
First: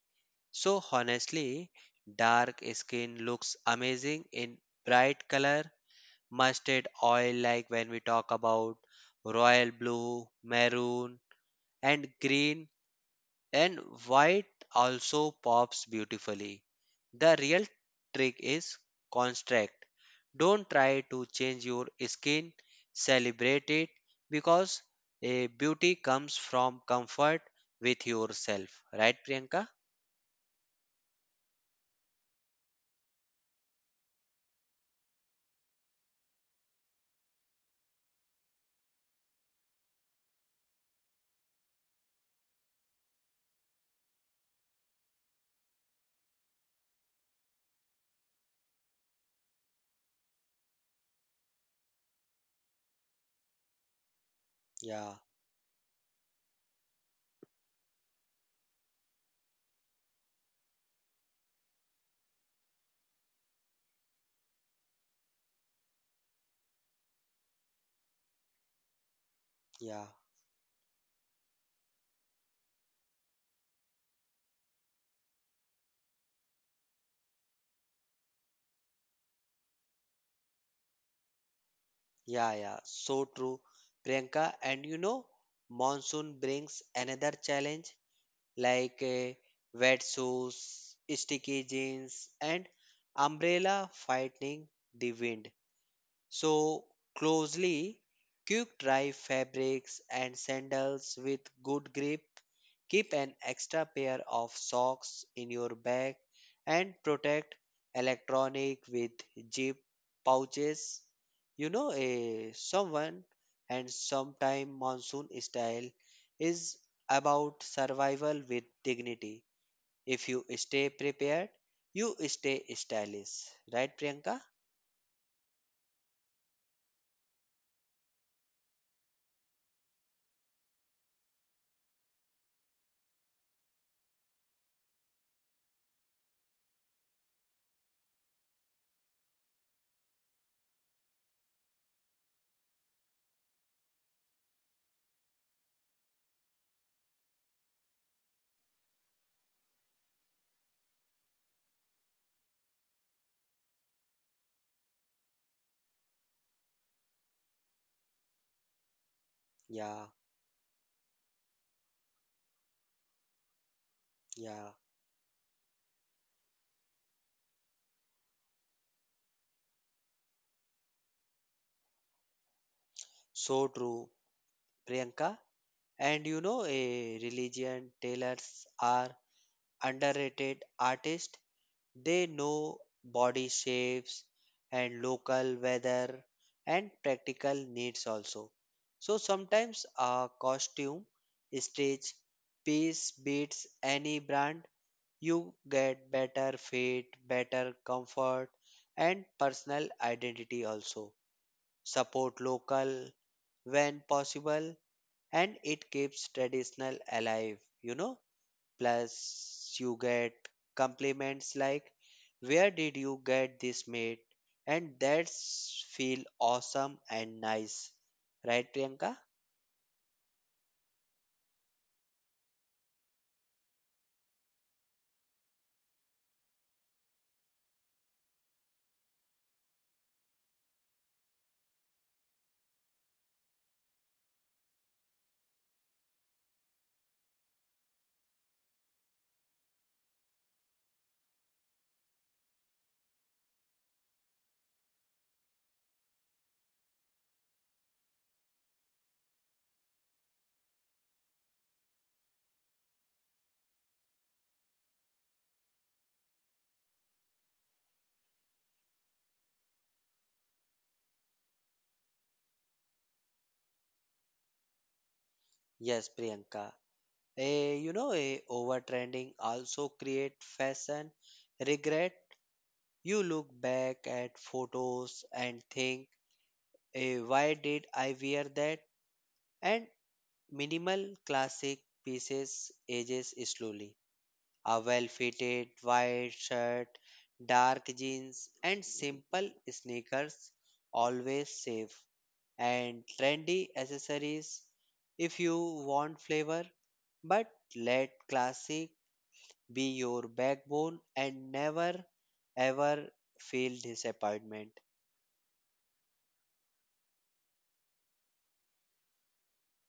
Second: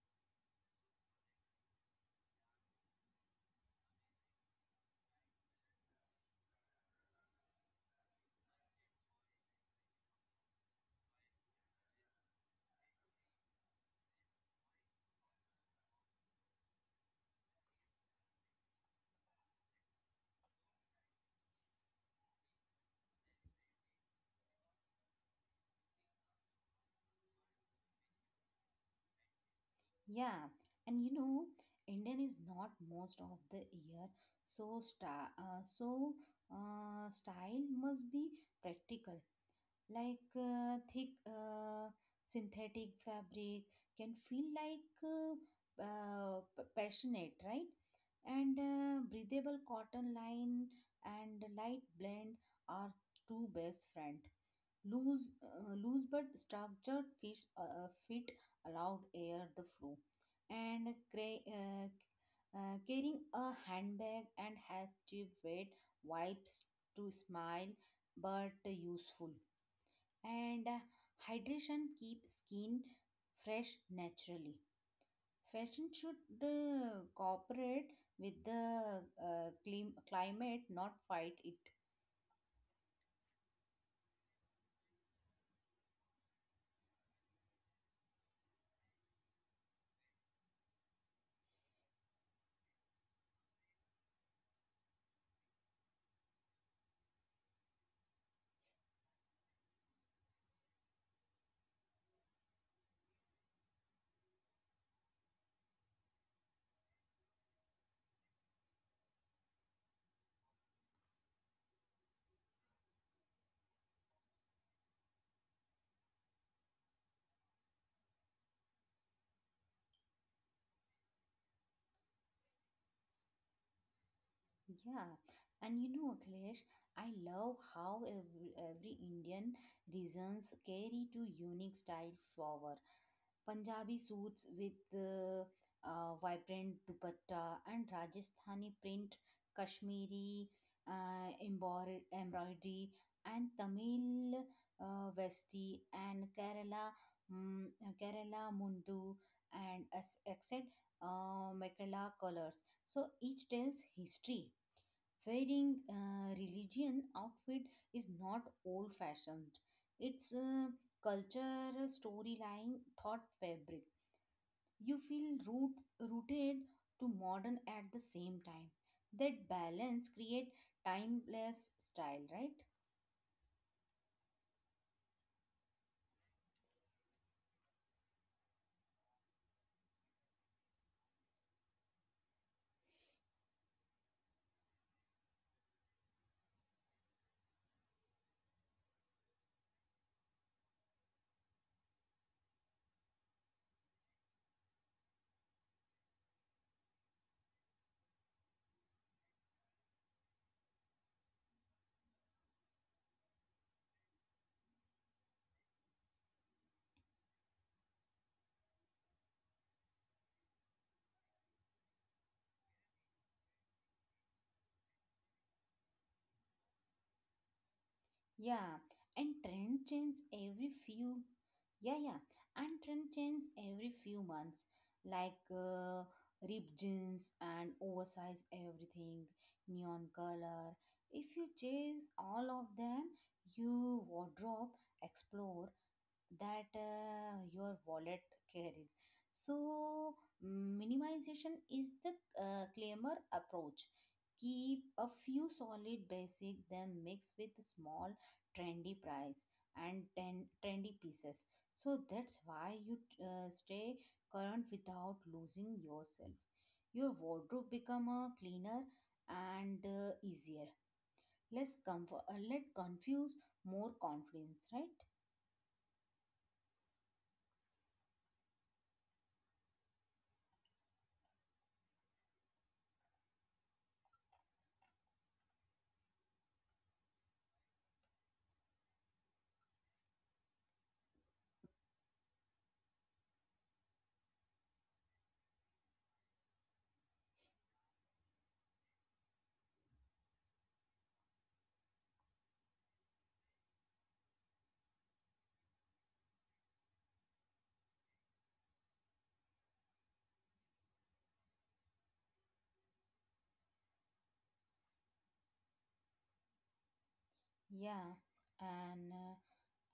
B: So honestly, dark skin looks amazing in bright color mustard oil like when we talk about royal blue, maroon and green and white also pops beautifully. The real trick is construct. Don't try to change your skin, celebrate it because a beauty comes from comfort with yourself. Right, Priyanka?
A: Yeah, and you know, Indian is not most of the year, so style must be practical. Like thick synthetic fabric can feel like passionate, right? And breathable cotton line and light blend are two best friend.
B: Yeah,
A: Loose but structured fish fit allowed air the flow, and carrying a handbag and has to wet wipes to smile but useful.
B: yeah,
A: And hydration keep skin fresh naturally. Fashion should cooperate with the climate, not fight it.
B: yeah, yeah. So true, Priyanka. And you know, monsoon brings another challenge like wet shoes, sticky jeans, and umbrella fighting the wind so closely. Quick dry fabrics and sandals with good grip. Keep an extra pair of socks in your bag and protect electronic with zip pouches. You know, a someone and sometime monsoon style is about survival with dignity. If you stay prepared, you stay stylish. Right, Priyanka?
A: Yeah, and you know, Akhilesh, I love how every Indian reasons carry two unique style forward. Punjabi suits with vibrant dupatta and Rajasthani print, Kashmiri embroidery, and Tamil vesti and Kerala mm, Kerala mundu, and except Mekhala colors. So each tells history. Wearing religion outfit is not old fashioned.
B: Yeah,
A: It's a culture storyline thought fabric.
B: yeah.
A: You feel rooted to modern at the same time. That balance create timeless style, right?
B: So true, Priyanka. And you know, a religion tailors are underrated artists. They know body shapes and local weather and practical needs also. So sometimes a costume, stitch, piece beats any brand. You get better fit, better comfort, and personal identity also. Support local when possible and it keeps traditional alive, you know plus you get compliments like where did you get this made, and that's feel awesome and nice, right,
A: Yeah,
B: Priyanka?
A: and trend change every few. Yeah, yeah, and trend change every few months, like ripped jeans and oversized everything, neon color. If you chase all of them, your wardrobe explodes that your wallet carries. So minimization is the claimer approach. Keep a few solid basic, then mix with small trendy price and ten, trendy pieces. So that's why you stay current without losing yourself. Your wardrobe become a cleaner and easier. Less comfort, let confuse, more confidence, right?
B: Yes, Priyanka. A you know a overtrending also create fashion regret. You look back at photos and think, why did I wear that? And minimal classic pieces ages slowly. A well fitted white shirt, dark jeans, and simple sneakers, always safe, and trendy accessories if you want flavor, but let classic be your backbone and never ever feel disappointment.
A: Yeah, and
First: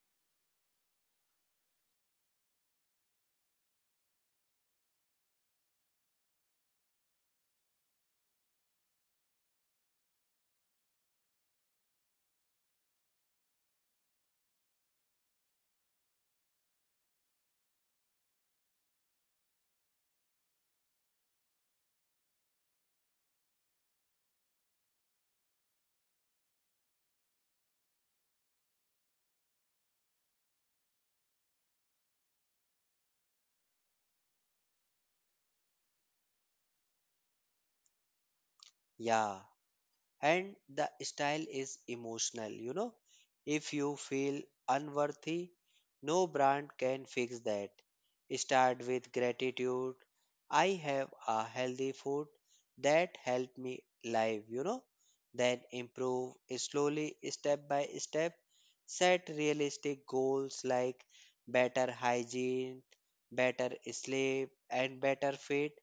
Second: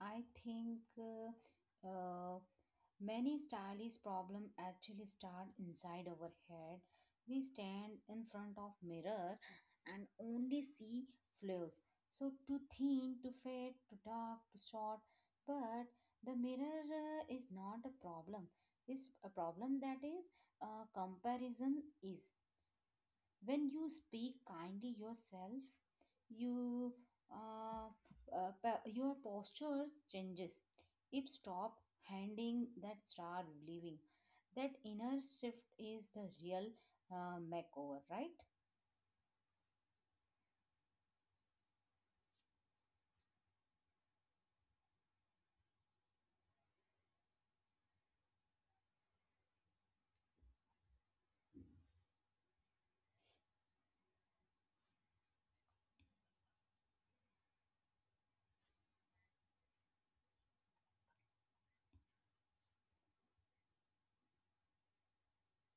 A: I think uh, many stylish problem actually start inside our head. We stand in front of mirror and only see flaws. So too thin, too fat, too dark, too short. But the mirror is not a problem. It's a problem that is comparison is. When you speak kindly yourself, you uh, your postures changes. If stop handing that start believing, that inner shift is the real makeover, right?
B: Yeah. And the style is emotional, if you feel unworthy, no brand can fix that. Start with gratitude. I have a healthy food that helped me live, then improve slowly step by step. Set realistic goals like better hygiene, better sleep and better fit.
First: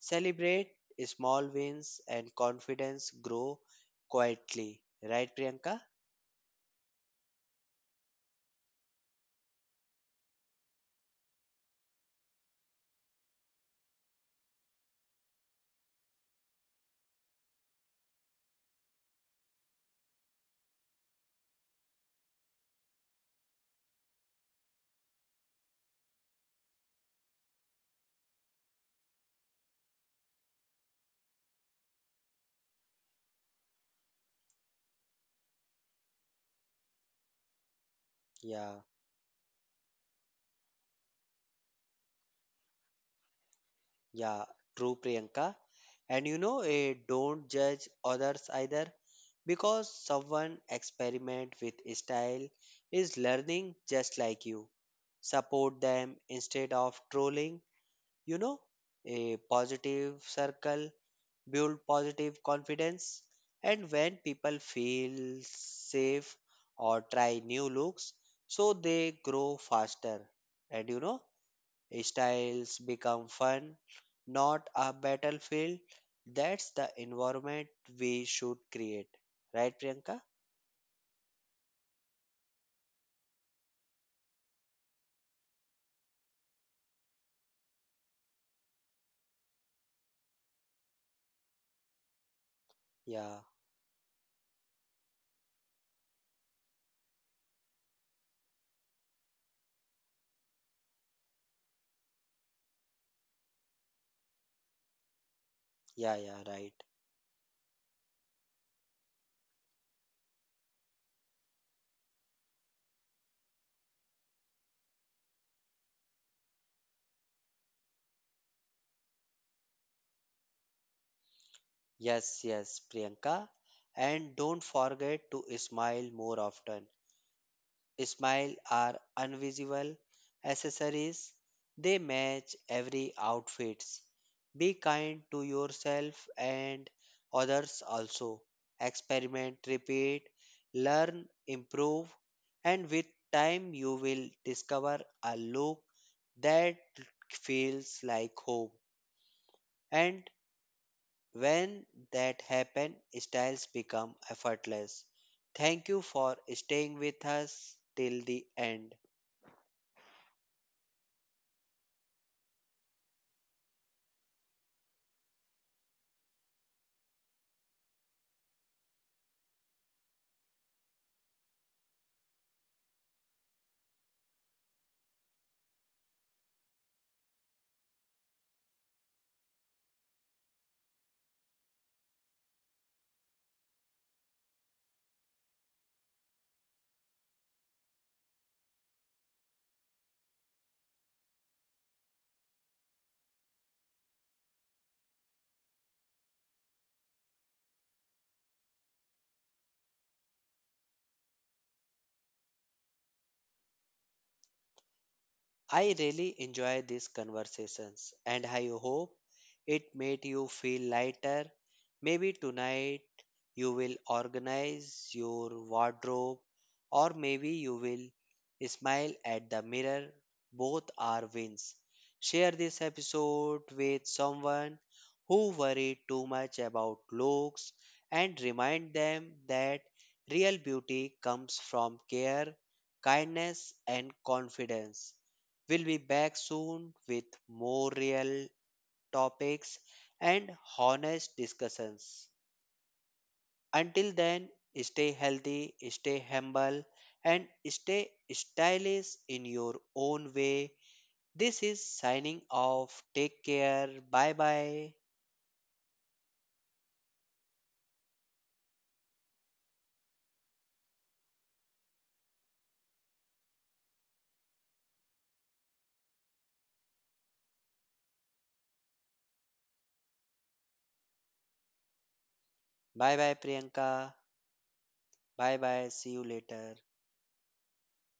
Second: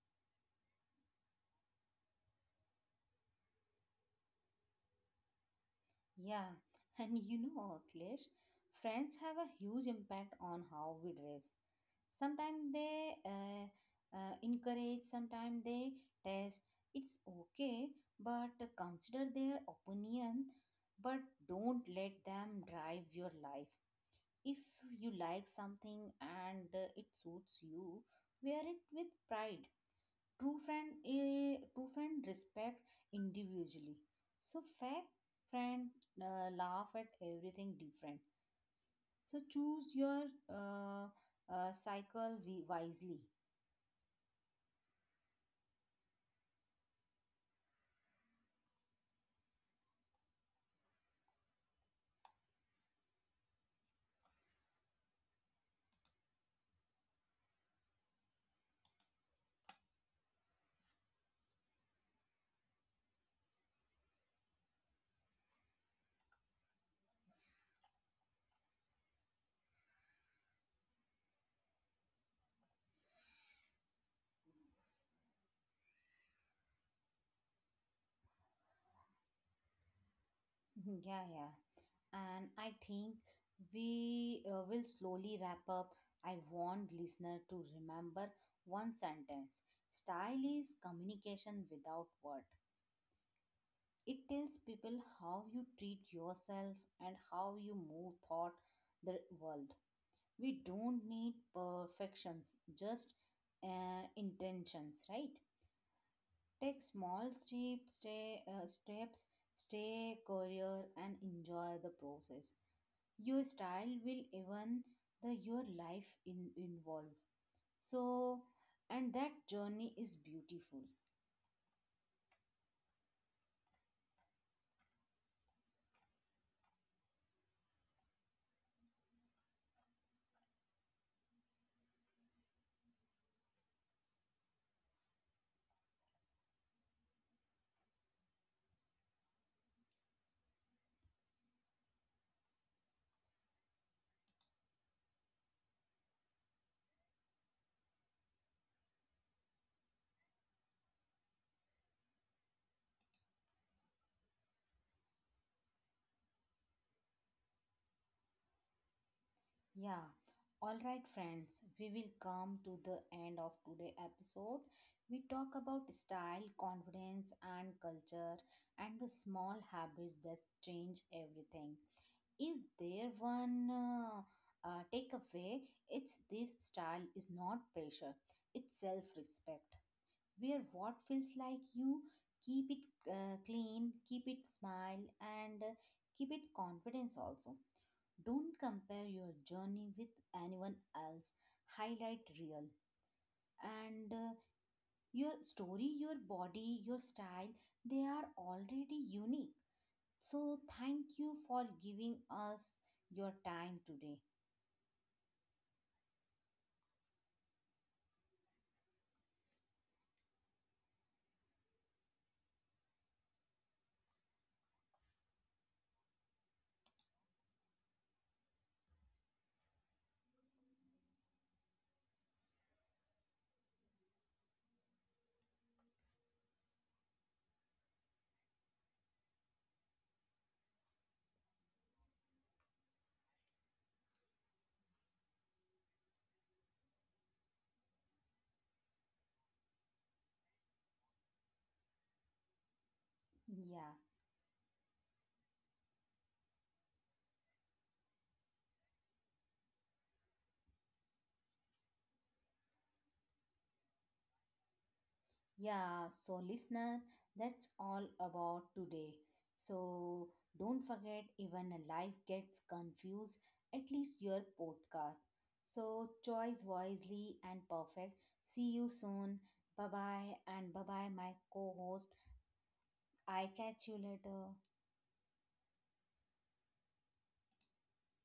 B: Celebrate small wins and confidence grow quietly. Right, Priyanka?
A: Yeah, and you know, Akhilesh, friends have a huge impact on how we dress. Sometimes they encourage, sometimes they test. It's okay, but consider their opinion, but don't let them drive your life. If you like something and it suits you, wear it with pride. A true friend respect individually. So fake friend laugh at everything different.
B: Yeah,
A: So choose your cycle wisely.
B: yeah, true, Priyanka. And you know, don't judge others either because someone experiment with style is learning just like you. Support them instead of trolling, you know, a positive circle build positive confidence. And when people feel safe or try new looks, so they grow faster. And you know, styles become fun, not a battlefield. That's the environment we should create. Right, Priyanka?
A: Mhm, yeah, yeah. And I think we will slowly wrap up. I want listener to remember one sentence. Style is communication without word.
B: Yeah,
A: It tells people how you treat yourself and how you move thought the world. We don't need perfections, just intentions, right?
B: yeah, yeah, right.
A: Take small steps, stay career and enjoy the process. Your style will even the your life in involve. So, and that journey is beautiful.
B: Yes, yes, Priyanka. And don't forget to smile more often. Smile are invisible accessories. They match every outfits. Be kind to yourself and others also. Experiment, repeat, learn, improve, and with time you will discover a look that feels like home. And when that happen, styles become effortless. Thank you for staying with us till the end.
A: Yeah. All right, friends, we will come to the end of today's episode. We talk about style, confidence, and culture, and the small habits that change everything. If there one takeaway, it's this. Style is not pressure; it's self-respect. Wear what feels like you. Keep it clean. Keep it smile, and keep it confidence also. Don't compare your journey with anyone else. Highlight real. And your story, your body, your style, they are already unique. So thank you for giving us your time today.
B: I really enjoy these conversations and I hope it made you feel lighter. Maybe tonight you will organize your wardrobe or maybe you will smile at the mirror. Both are wins. Share this episode with someone who worried too much about looks and remind them that real beauty comes from care, kindness and confidence. We'll be back soon with more real topics and honest discussions.
A: Yeah.
B: Until then, stay healthy, stay humble, and stay stylish in your own way. This is signing off. Take care. Bye bye.
A: Yeah, so listener, that's all about today. So don't forget, even a life gets confused, at least your podcast. So choice wisely and perfect. See you soon. Bye bye, and bye bye, my co host.
B: Bye bye,
A: I catch
B: Priyanka.
A: you later.
B: Bye bye. See you later.